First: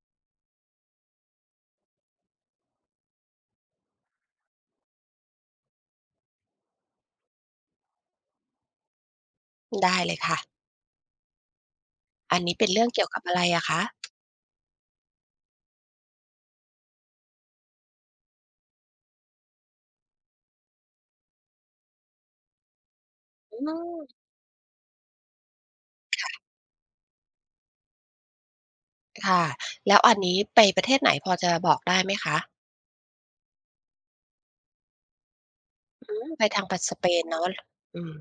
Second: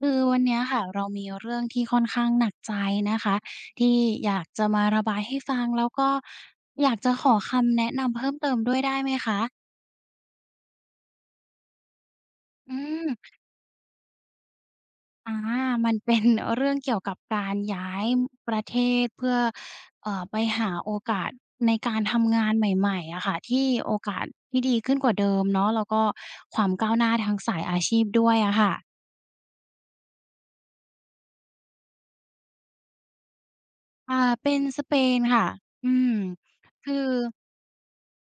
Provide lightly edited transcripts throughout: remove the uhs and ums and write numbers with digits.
คือวันเนี้ยค่ะเรามีเรื่องที่ค่อนข้างหนักใจนะคะที่อยากจะมาระบายให้ฟังแล้วก็อยากจะขอคำแนะนำเพิ่มเติมด้วยได้ไหมคะได้เลยค่ะ อันนี้เป็นอืเรื่องมเกี่ยวกับอะไรอะคะอามันเป็นเรื่องเกี่ยวกับการย้ายประเทศเพื่อไปหาโอกาสในการทำงานใหม่ๆอะค่ะอืที่โอกามสที่ดีขึ้นกว่าเดิมเนาะแล้วก็ความก้าวหน้าทางสายอาชีพด้วยอะค่ะค่ะแล้วอันนี้ไปประเทศไหนพอจะบอกได้ไหมคะอ่าเป็นสเปนค่ะอืมอืมไปทางปสคืเปอ นเนาะอืม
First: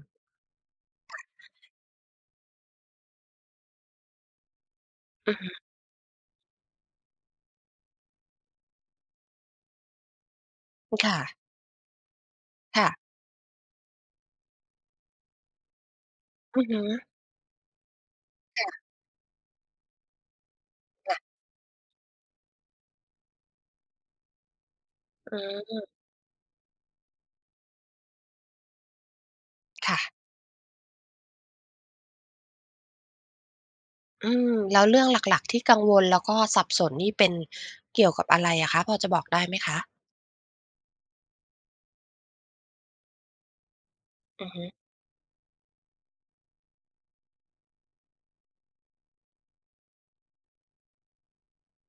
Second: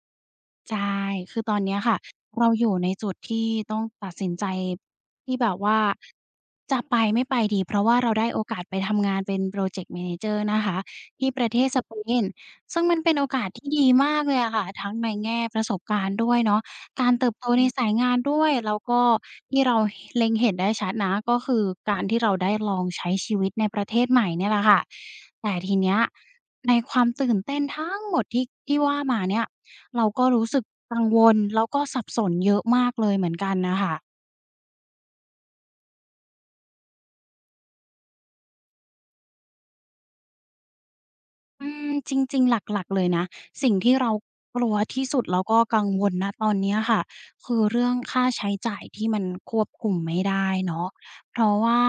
ใช่ คือตอนเนี้ยค่ะเราอยู่ในจุดที่ต้องตัดสินใจอืที่อแบบฮึว่าจะไปไม่ไปดีเพราะว่าเราได้โอกาสไปทำงานเป็นพรอเจกต์ Manager นะคะที่ปค่ะระเทศสเปนซึ่งค่ะมันเป็นโอกาสที่ดีมากเลยอะค่ะทั้งในแง่ประสบการณ์ด้วยเนาะอือฮึการเติบโตในสายงานด้วยแล้วค่ะก็ที่เราหเล็งเห็นได้ชัดนะค่ะก็คือการที่เราได้ลองใช้ชีวิตในประเทศใหม่เนี่ยแหละค่ะอืแต่ทีมเนี้ยในความตื่นเต้นทั้งหมดที่ว่ามาเนี่ย ค่ะเราก็รู้สึกกังวลแล้วก็สับสนเยอะมากเลยเหมือนกันน่ะค่ะ อืมแล้วเรื่องหลักๆที่กังวลแล้วก็สับสนนี่เป็นเกี่ยวกับอะไรอะคะพอจะบอกได้ไหมคะอืมจริงๆหลักๆเลยนะสิ่งที่เราอือกฮึลัวที่สุดแล้วก็กังวลณตอนเนี้ยค่ะคือเรื่องค่าใช้จ่ายที่มันควบคุมไม่ได้เนาะเพราะว่า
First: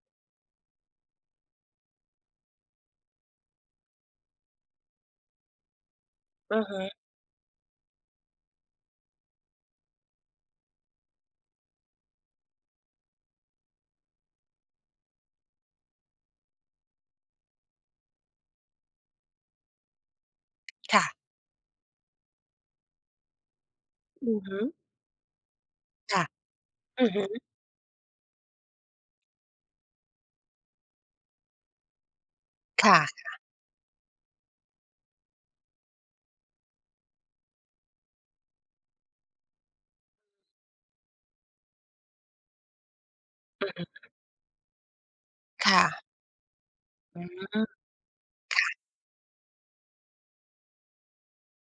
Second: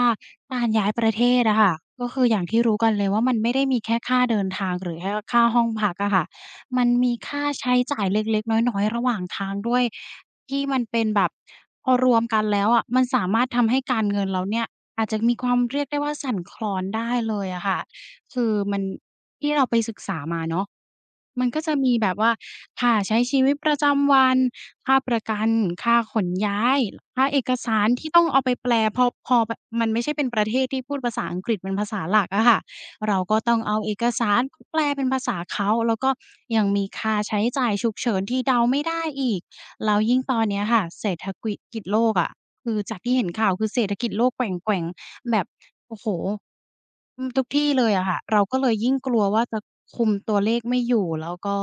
การย้ายประเทศอะค่ะก็คืออย่างที่รู้กันเลยว่ามันไม่ได้มีแค่ค่าเดินทางหรือแค่ค่าห้องพักอะค่ะอือฮึมันมีค่าใช้จ่ายเล็กๆน้อยๆระหว่างทางด้วยที่มันเป็นแบบพอรวมกันแล้วอะมันสามารถทำให้การเงินเราเนี่ยอาจจะมีความเรียกได้ว่าสั่นคลอนได้เลยอะค่ะ คือมันที่เราไปศึกษามาเนาะค่ะมันก็จะมีแบบว่าค่าใช้ชีวิตประจำวัอืนอฮึค่าประกันค่าขค่ะนย้ายอือฮึค่าเอกสารที่ต้องเอาไปแปลพอมันไม่ใช่เป็นประเทศที่พูดภาษาอังกฤษเป็นภาษาหลักอะค่ะเราค่ะก็ต้องเอาเอกสารแปลเป็นภาษาเขาแล้วก็ยังมีค่าใช้จ่ายฉุกเฉินที่เดาไม่ได้อีกแล้วยิ่งตอนเนี้ยค่ะเศรษฐกิจกิจโลกอะคือจากที่เห็นข่าวคือืออเศรษฐฮึกิจโลกแกว่งๆ แบบค่ะโอ้โฮอือืมทุกมที่เลยอะค่ะเราก็เลยค่ะ ยิ่งกลัวว่าจะคุมตัวเลขไม่อยู่แล้วก็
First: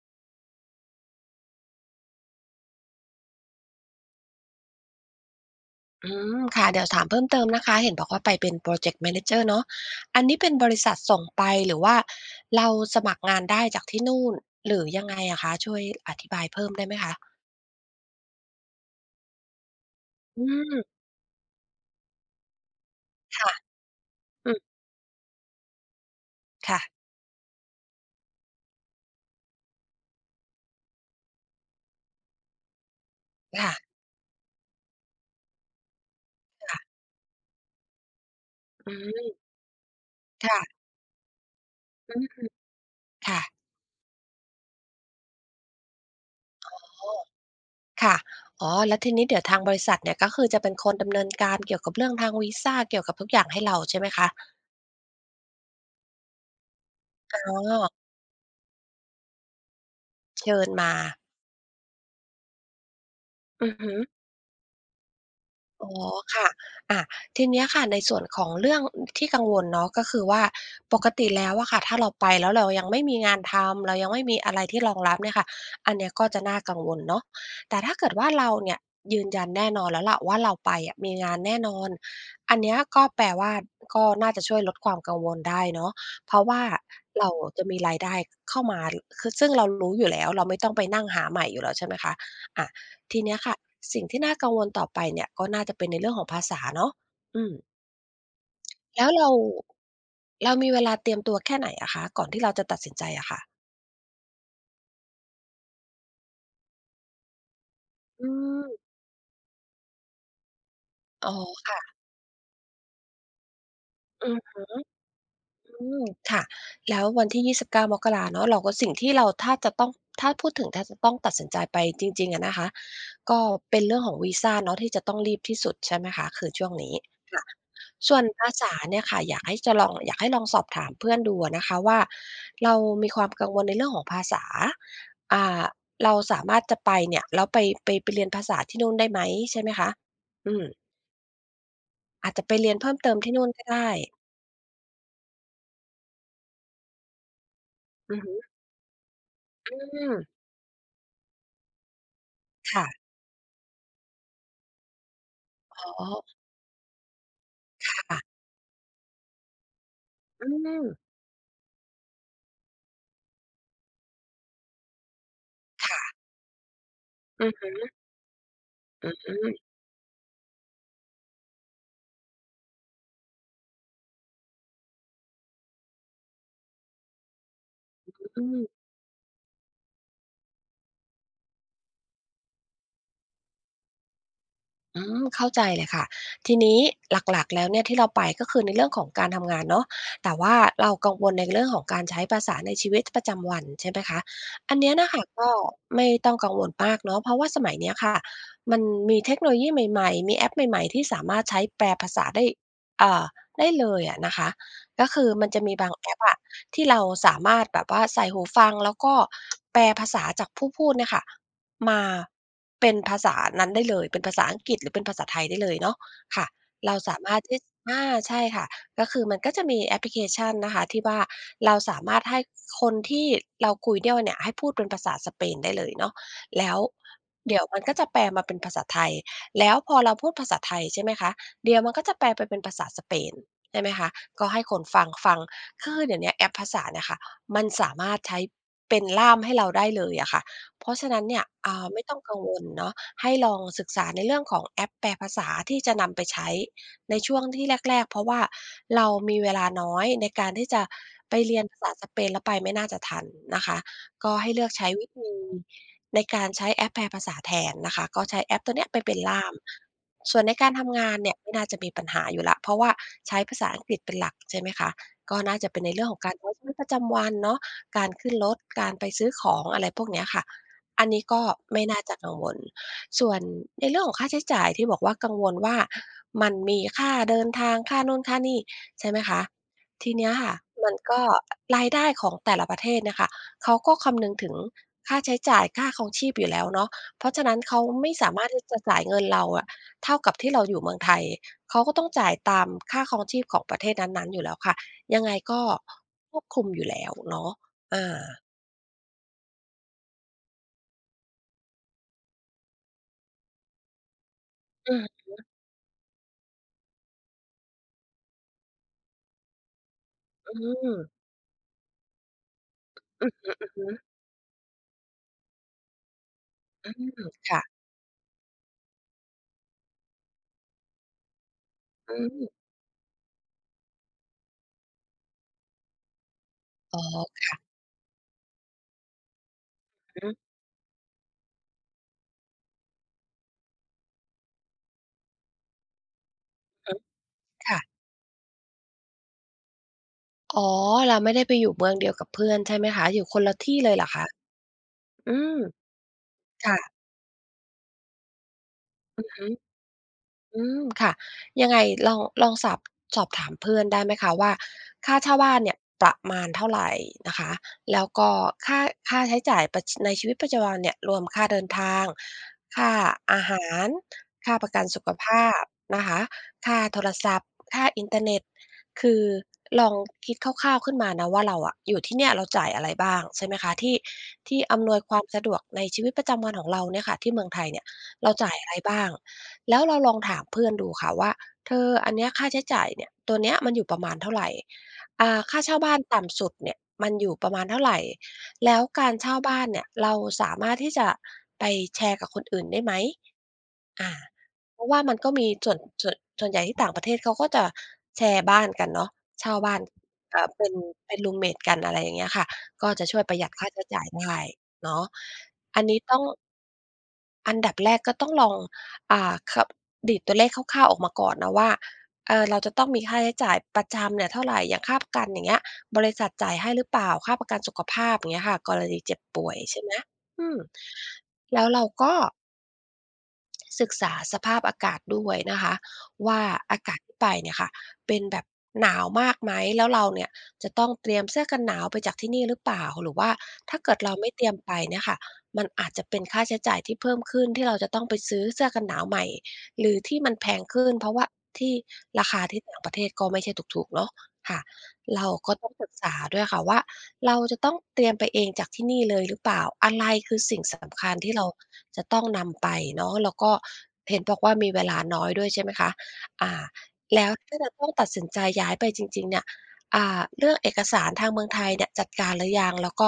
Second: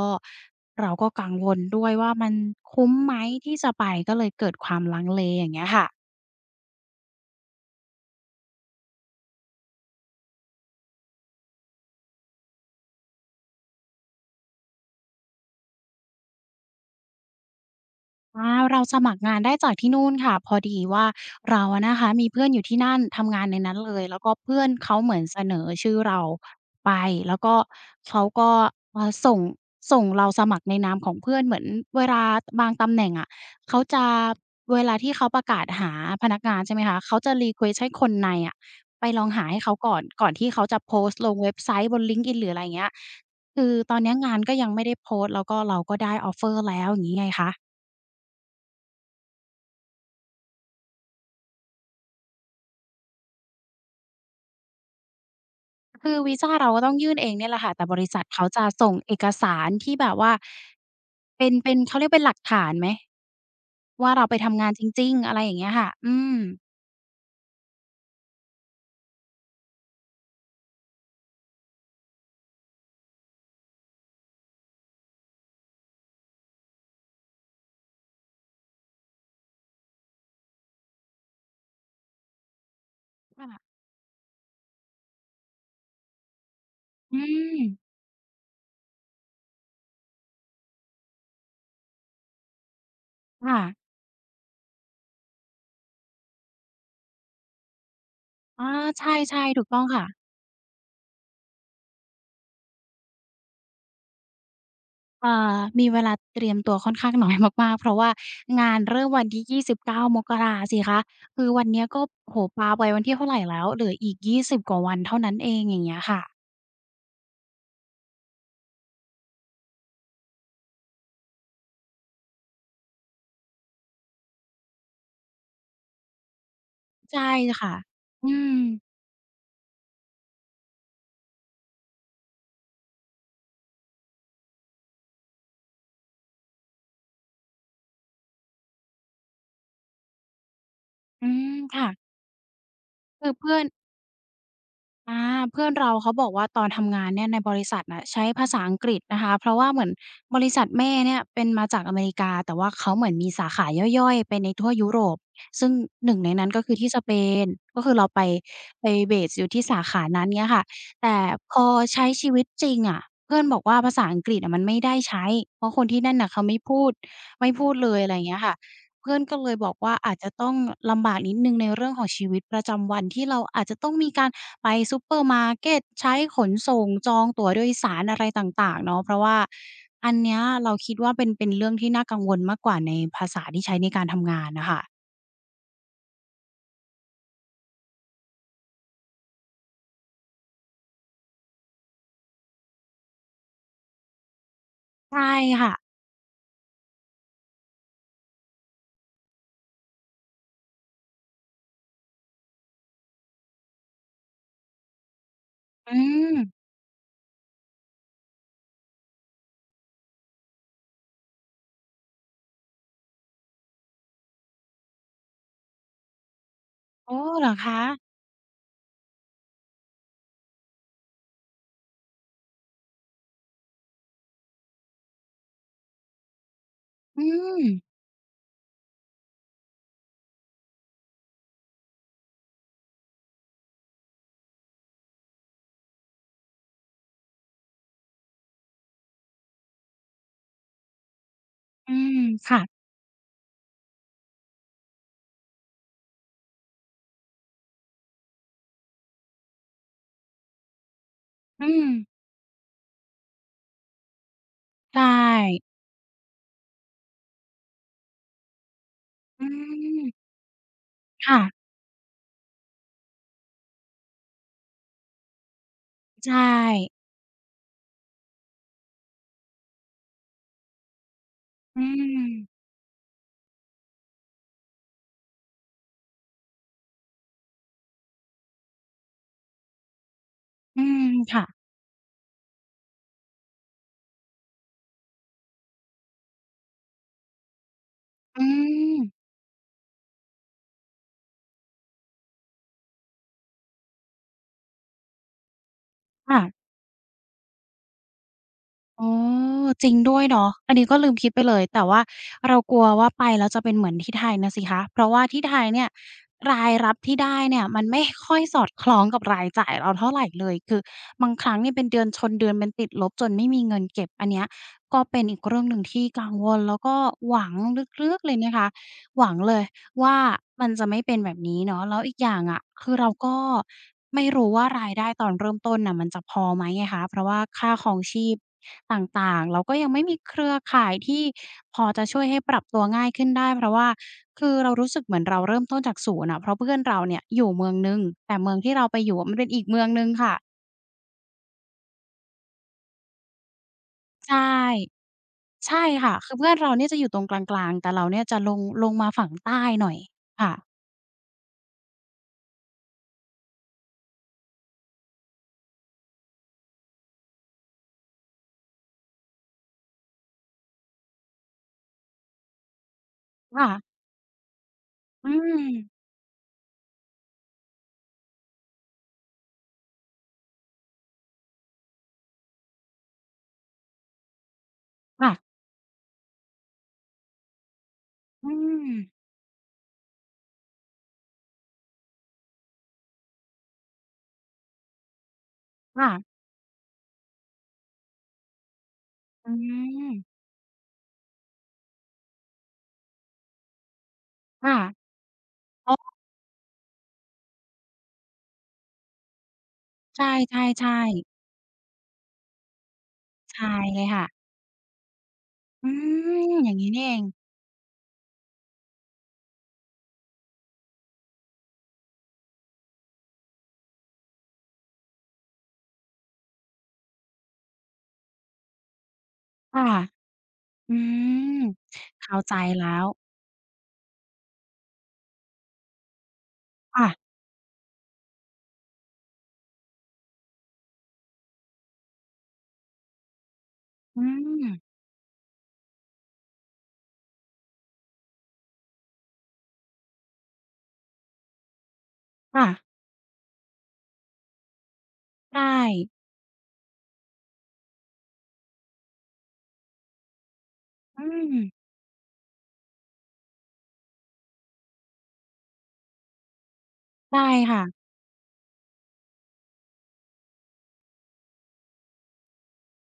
เราก็กังวลด้วยว่ามันคุ้มไหมที่จะไปก็เลยเกิดความลังเลอย่างเงี้ยค่ะ อืมค่ะเดี๋ยวถามเพิ่มเติมนะคะเห็นบอกว่าไปเป็น p ร o เจกต์ Manager เนาะอันนี้เป็นบริษัทส่งไปหรือว่าเราสมัครงานได้จากที่นู่นหรือยังไงอะคะช่วยอธิบายเพิ่มได้ไหมคะอาเราสมัครงานได้จากที่นู่นค่ะอืพอดีมว่าเราอะนะคะมีเพื่อนอยู่ที่นั่นทำงานค่ะในนั้นเลยแล้วก็อืมเพื่อนเขาเหมือนเสนอชื่อเราค่ะไปแล้วก็เขาก็เอ่อส่งส่งเราสมัครในนามของเพื่อนเหมือนเวลาบางตำแหน่งอะเขาค่ะจะเวลาที่เขาประกาศหาพนักงานใช่ไหค่ะมคะเขาจะ request ให้คนในอะอืไปลองมหาให้เขาก่อนที่เขาจะค่ะโพสต์ลงเว็บไซต์บนลิงอืก์อินหรืมออะไรเงี้ยค่ะคือตอนเนี้ยงานก็ยังไม่ได้โพสต์แล้วก็เราก็ได้ออฟเฟอร์อ๋แล้วอย่างอนี้ไงคะ ค่ะอ๋อแล้วทีนี้เดี๋ยวทางบริษัทเนี่ยก็คือจะเป็นคนดำเนินการเกี่ยวกับเรื่องทางวีซาเกี่ยวกับทุกอย่างให้เราใช่ไหมคะคือวีซาเราก็ต้องยื่นเองเนี่ยอ๋แหอละค่ะแต่บริษัทเขาจะส่งเอกสารที่แบบว่าเชิญมาเป็นเขาเรียกเป็นหลักฐานไหมอือฮึ ว่าเราไปทำงานจริงๆอะไรอย่างเงี้ยอ๋ค่ะออืมค่ะอาทีเนี้ยค่ะในส่วนของเรื่องที่กังวลเนาะก็คือว่าปกติแล้วอะค่ะถ้าเราไปแล้วเรายังไม่มีงานทำเรายังไม่มีอะไรที่รองรับเนี่ยค่ะอันเนี้ยก็จะน่ากังวลเนาะแต่ถ้าเกิดว่าเราเนี่ยยืนยันแน่นอนแล้วล่ะว่าเราไปอะมีงานแน่นอนอันเนี้ยก็แปลว่าค่ะก็น่าจะช่วยลดความกังวลได้เนาะเพราะว่าอืเรามจะมีรายได้เข้ามาคือซึ่งเรารู้อยู่แล้วเราไม่ต้องไปนั่งหาใหม่อยู่แล้วใช่ไหมคะอา ทีเนี้ยค่ะค่ะสิ่งที่น่ากังวลต่อไปเนี่ยก็น่าจะเป็นในเรื่องของภาษาเนาะอืมอาใชแล้วเรา่ๆถูกต้องค่ะเรามีเวลาเตรียมตัวแค่ไหนอะคะก่อนที่เราจะตัดสินใจอะค่ะมีเวลาเตรียมตัวค่อนข้างน้อยมากๆเพราะว่าอืมงานเริ่มวันที่29มกราสิคะอ๋อคือวันค่ะเนี้ยก็โอ้โฮปาไปวันที่เท่าไรแล้วเหลืออีกอืม 20กว่าวันเท่านั้นเองอย่างอืเงี้ยมค่ะค่ะแล้ววันที่29มกราเนาะเราก็สิ่งที่เราถ้าจะต้องถ้าจะต้องตัดสินใจไปจริงๆอะนะคะก็เป็นเรื่องของวีซาเนาะที่จะต้องรีบที่สุดใช่ไหมคะคือช่วงนี้ใช่ค่ะค่ะส่วนอืภามษาเนี่ยค่ะอยากให้ลองสอบถามเพื่อนดูอะนะคะว่าเรามีความกังวลในเรื่องของภาษาอ่าเราสามารถจะไปเนี่ยแล้วไปเรียนภาษาที่นู่นได้ไหมใช่ไหมคะอืมอืมค่ะอาจจะไปเรียนเพิ่มเติมคืที่อนู่นเพื่อก็น ได้อาเพื่อนเราเขาบอกว่าตอนทำงานเนี่ยในบริษัทน่ะอือใช้ฮึภาษาอังกฤษนะคะเพราะว่าอืเหมือนมบริษัทแม่เนี่ยเป็นมาจากอเมริกาแต่ว่าค่ะเขาเหมือนมีสาขาย่อยๆไปในทั่วยุโรปซึ่งอ๋อหนึ่งในนั้นก็คือที่สเปนก็คคือเรา่ะ ไปเบสอยู่ที่สาขานั้นอืเงี้ยค่ะแต่มพอใช้ชีวิตจริงอะเพื่อนบอกว่าภาษาอังกฤษอะมันไม่ได้ใช้เพราะคนที่นั่นค่ะน่ะเขาไม่พูดอืไม่อพูดฮึเลยอะไรอย่างเงี้ยค่ะ อืเพื่อนก็เลยบมอกว่าอาจจะต้องลำบากนิดหนึ่งในเรื่องของชีวิตประจำวันที่เราอาจจะต้องมีการไปซูเปอร์มาร์เกตใช้ขนส่งจองตั๋วโดยสารอะไรตอื่างมๆเนาะเพราะว่าอันเนี้ยเราคิดว่าเป็นเรื่องที่น่ากังวลมากกว่าในภาษาที่ใช้ในการทำงานน่ะค่ะอืม เข้าใจเลยค่ะทีนี้หลักๆแล้วเนี่ยที่เราไปก็คือในเรื่องของการทำงานเนาะแต่ว่าเรากังวลในเรื่องของการใช้ภาษาในชีวิตประจำวันใช่ไหมคะอันเนี้ยน่ะค่ะใช่ก็ค่ะไม่ต้องกังวลมากเนาะเพราะว่าสมัยเนี้ยค่ะมันมีเทคโนโลยีใหม่ๆมีแอปใหม่ๆที่สามารถใช้แปลภาษาได้อ่าได้เลยอะนะคะก็คือมันจะมีบาอืงแอปมอะที่เราสามารถแบบว่าใส่หูฟังแล้วก็แปลภาษาจากผู้พูดเนี่ยค่ะ มาเป็นภาษานั้นได้เลยเป็นภาษาอังกฤษหรือเป็นภาษาไทยได้เลยเนาะค่ะเราอ๋อสามารถเหรอที่อาคะใช่ค่ะก็คือมันก็จะมีแอปพลิเคชันนะคะที่ว่าเราสามารถให้คนที่เราคุยด้วยเนี่ยให้พูดเป็นภาษาสเปนได้เลยเนาะแล้วอืเดี๋มยวมันก็จะแปลมาเป็นภาษาไทยแล้วพอเราพูดภาษาไทยใช่ไหมคะเดี๋ยวมันก็จะแปลไปเป็นภาษาสเปนใช่ไหมคะก็ให้คนฟังฟังคือเดี๋ยวเนี้ยแอปภาษาเนี่ยค่ะมันสามารถใช้เป็นล่ามให้เราได้เลยอะค่ะ เพราะฉะนั้นเนี่ยอืไม่ต้มองกังวค่ะลเนาะให้ลองศึกษาในเรื่องของแอปแปลภาษาที่จะนำไปใช้ในช่วงที่แรกๆ เพราะว่าเรามีเวลาน้อยในการที่จะไปเรียอืนภามษาสเปนแล้วไปไม่น่าจะทันนะคะก็ให้เลือกใช้ใชวิธี่ในการใช้แอปแปลภาษาแทนนะคะก็ใช้แอปตัวเนี้ยไปเป็นอืล่ามมส่วนในการทำงานเนี่ค่ะยไม่น่าจะมีปัญหาอยู่แล้ว เพราะว่าใช้ภาษาอังกฤษเป็นหลักใช่ไหมคะก็น่าจะเป็นในเรื่องของการใช่ใช้ชีวิตประจำวันเนาะการขึ้นรถการไปซื้อของอะไรพวกเนี้ยค่ะ อันนี้ก็อืไม่น่าจะกังวลมส่วนในเรื่องของค่าใช้จ่ายที่บอกว่ากังวลว่ามันมีค่าเดินทางค่านู่นค่านี่ใช่ไหมคะทีเนี้ยค่ะอืมันมก็ค่ะรายได้ของแต่ละประเทศเนี่ยค่ะเขาก็คำนึงถึงค่าใช้จ่ายค่าครองชีพอยู่แล้วเนาะเพราะฉะนั้นเขาไม่สาอืมารถที่จะมจ่ายเงินเราอะเท่ากับที่เราอยู่เมืองไทยเขาก็ต้องจ่ายตามค่าครองชีพของประเทศนั้นๆอยู่แล้วค่ะยังไงก็คค่ะ วบคุมอยู่แล้วเนาะอาอ๋อจริงด้วยเนาะอันนี้ก็ลืมคิดไปเลยแต่ว่าเรากลัวว่าไปแล้วจะเป็นเหมือนที่ไทยนะสิคะอืเพอราะฮึว่าที่ไทยเนี่ยรายรับที่ได้เนี่ยมันไม่ค่อยสอดคล้องกับรายจ่ายเราเท่าไรเลอืยคืออบางครั้งเนี่ยเป็นเดือนชนเดือนเป็นติดลบจนไม่มีเงินฮึเก็บๆ อันเนี้ยก็เป็นอีกเรื่องหนึ่งที่กังวลแล้วอืก็มหวังค่ะลึกๆเลยนะคะหวังเลย ว่ามันจะไม่เป็นแบบนี้เนาะแล้วอีอืกอย่างมอะคือเราก็ไม่รู้ว่ารายได้ตอนเริ่มต้นน่ะมันจะพอไหมไงอ๋คะเพราะว่าอค่าครองชีพต่างๆเราก็ยังไม่มีอือเครืฮอข่ายที่พอจะช่วยให้ปรับตัวง่ายขึ้นได้เพราะว่าคือเรารู้สึกเหมือนเราเริ่มต้นจากศูนย์อะเพราะเพื่อนึเราเนี่ยอยู่เมืองค่ะ หนึ่งแต่เมืองที่เราไปอยู่อะมันเป็นอีกเมืองหนึ่งค่ะอ๋อ เราไม่ได้ไปอยู่เมืองเดียวกับเพื่อนใช่ไหมคะ อยู่คนละที่เลยเหรอคะ ใช่อืม ใช่ค่ะคือเพื่อนเราค่ะเนี่ยจะอยู่ตรงกลางๆแต่เราเนี่ยจะลงมาอืฝั่องฮึ ใต้หน่อยค่ะอืมค่ะยังไงลองสอบสอบถามเพื่อนได้ไหมคะว่าค่าเช่าบ้านเนี่ยประมาณเท่าไรนะคะแล้วก็ค่าค่าใช้จ่ายประชในชีวิตประจำวันเนี่ยรวมค่าเดินทางค่าอาหารค่ะค่าประกันสุขภอืามพนะคะค่าโทรศัพท์ค่าอินเทอร์เน็ตคือลองคิดคร่าวๆขึ้นมานะว่าเราอะอยู่ที่เนี่ยเราจ่ายอะไรบ้างใช่ไหมคะที่อำนวยความค่ะสะดวกในชีวิตประจำวันของเราเนี่ยค่ะที่เมืองไทยเนี่ยเราอืจ่ายอะไรม บ้าง แล้วเราลองถามเพื่อนดูค่ะว่าเธออันเนี้ยค่าใช้จ่ายเนี่ยตัวเนี้ยมันอยู่ประมาณเท่าไหรอ่าค่าเช่าบ้านค่ะ ต่ำสุดเนี่ยมันอยู่ประมาณเท่าไรแล้วการเช่าอืบ้านเนี่ยเรามสามารถที่จะไปแชร์กับคนอื่นได้ไหม อาค่ะเพราะว่ามันก็มีส่วนอ๋อส่วนใหญ่ที่ต่างประเทศเขาก็จะแชร์บ้านกันเนาะเช่าบ้านใชเป็น่ๆเป็นรูมๆเมตกันอะไรอย่างเงี้ยค่ะก็จะช่วยประหยัดใช่ค่าใช้เลจ่ายยค่ะ ได้เนาะอันอืนี้ต้องม อย่างงี้นี่เองอันดับแรกก็ต้องลองอ่าคดีดตัวเลขคร่าวๆออกมาก่อนนะว่าเราจะต้องมีค่าใช้จ่ายประจำเนี่ยเท่าไรอย่างค่าประกันอย่างเงี้ยบริษัทจ่ายให้หรือเปล่าค่าประกันสุขภาพอย่างเงี้ยค่ะกรณีเจ็บป่วยใช่ค่ะ ไหมอืมอืมแล้วเราก็ เข้าใจแล้วศึกษาสภาพอากาศด้วยนะคะว่าอากาศค่ะ ที่ไปเนี่ยค่ะเป็นแบบหนาวมากไหมแล้วเราเนี่ยจะต้องเตรียมเสื้อกันหนาวไปจากที่นี่หรือเปล่าหรือว่าถ้าเกิดเราอืไม่เตรียมมไปเนี่ยค่ะมันอาจจะเป็นค่าใช้จ่ายที่เพิ่มขึ้นที่เราจะต้องไปซื้อเสื้อกันหนาวใหม่หรือที่มันแพงขึ้นเพราะว่าที่ราคาที่ค่ะต่างประเทศก็ไม่ใช่ถูกๆเนาะค่ะ เราก็ใช่ต้องศึกษาด้วยค่ะว่าเราจะต้องเตรียมไปเองจากที่นี่เลยหรือเปล่าอะไรคือสิ่งสำคัญอืที่เรามจะต้องนำไปเนาะแล้วก็เห็นบอกว่ามีเวลาน้อยด้วยใช่ไหมคะอ่าแล้วใช่ถ้าจะค่ะ ต้องตัดสินใจย้ายไปจริงๆเนี่ยอ่าเรื่องเอกสารทางเมืองไทยเนี่ยจัดการหรือยังแล้วก็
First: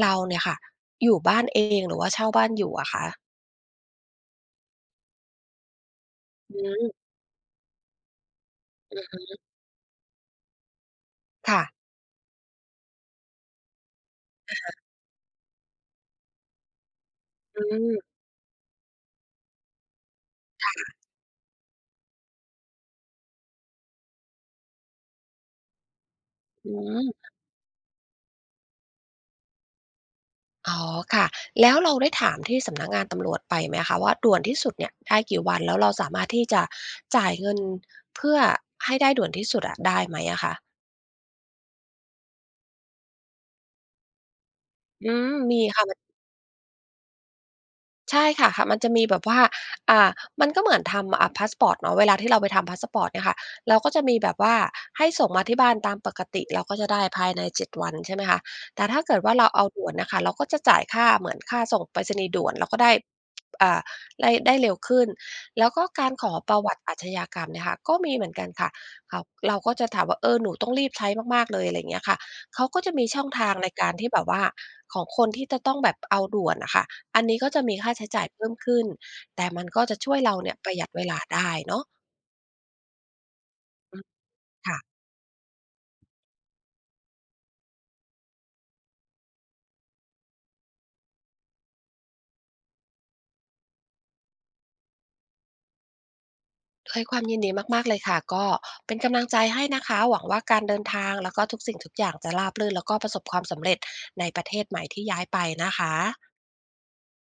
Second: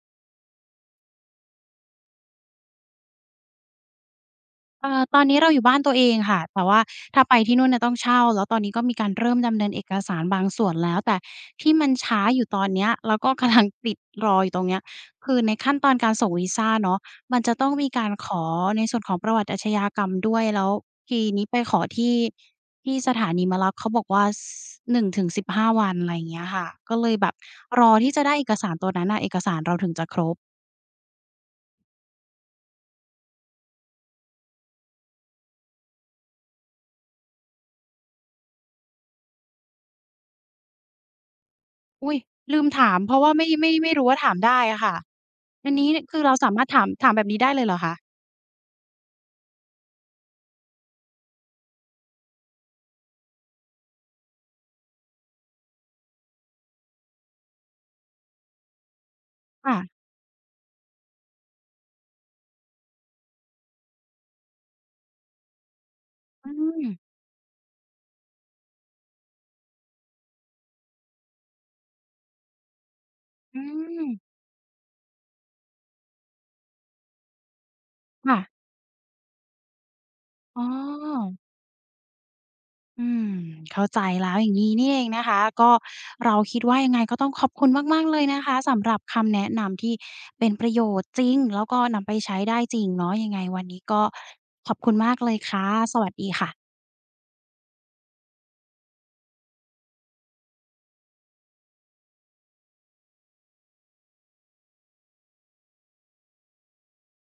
เราเนี่ยค่ะอยู่บ้านเองหรือว่าเช่าบ้านอยู่อะคะเอ่อตอนนี้เราอยู่บ้านตัวเองค่ะอืแต่ว่ามถ้าไปที่นู่นน่ะต้องเช่า แล้วตอนนี้ก็มีอือการฮเริ่ึมดำเนินเอกสารบางส่วนแล้วแต่ค่ะที่มันช้าอยู่ตอนเนี้ยแล้วก็กำลังติดรออยู่ตรงเนี้ยคือในขั้นตอนการส่งวีซาเนาะมันจะอืต้องมีมการขอในส่วนของประวัติอาชญากรรมด้วยแล้วทีนี้ไปขอที่ที่สถานีมารับเขาบอกว่าสห15วันอะไรอย่างเงี้ยค่ะอืก็เลยม แบบรอที่จะได้เอกสารตัวนั้นน่ะเอกสารเราถึงจะครบ อ๋อค่ะแล้วเราได้ถามที่สำนักงานตำรวจไปไหมคะว่าด่วนที่สุดเนี่ยได้กี่วันแล้วเราสามารถที่จะจ่ายเงินเพื่อให้ได้ด่วนที่สุดอะได้ไหมอะคะอุ๊ยลืมถามเพราะว่าไม่รู้ว่าถามได้อะค่ะอืมมีอันค่ะ นี้เนี่ยคือเราสามารถถามแบบนี้ได้เลยเหรอคะใช่ค่ะค่ะมันจะมีแบบว่าอ่ามันก็เหมือนทำอ่าพาสปอร์ตเนาะเวลาที่เราไปทำพาสปอร์ตเนี่ยค่ะเราก็จะมีแบบว่าให้ส่งมาที่บ้านตามปกติเราก็จะได้ภายใน7วันใช่ไหมคะแต่ถ้าเกิดว่าเราเอาค่ะด่วนน่ะค่ะเราก็จะจ่ายค่าเหมือนค่าส่งไปรษณีย์ด่วนเราก็ได้อ่าได้เร็วขึ้นแล้วก็การขออืประวัมติอาชญากรรมเนี่ยค่ะก็มีเหมือนกันค่ะเขาเราก็จะถามว่าเออหนูต้องรีบใช้มากๆเลยอะไรอย่างเงี้ยค่ะเขาก็จะมีช่องทางอืในการมที่แบบว่าของคนที่จะต้องแบบเอาด่วนน่ะค่ะ อันนี้ก็จะมีค่าใช้จ่ายค่ะเพิ่มขึ้น แต่มันก็จะช่วยเราเนี่ยอ๋อประหยัดเวลาได้เนาะอืมเข้าอืใจมแล้วอย่างงี้ค่ะนี่เองนะคะก็เราคิดว่ายังไงก็ต้องขอบคุณมากๆเลยนะคะสำหรับคำแนะนำที่เป็นประโยชน์จริงแล้วก็นำไปใช้ได้จริงเนาะยังไงวันนี้ก็ขอบคุณมากเลยค่ะสวัสดีค่ะด้วยความยินดีมากๆเลยค่ะ ก็เป็นกำลังใจให้นะคะ หวังว่าการเดินทางแล้วก็ทุกสิ่งทุกอย่างจะราบรื่นแล้วก็ประสบความสำเร็จในประเทศใหม่ที่ย้ายไปนะคะ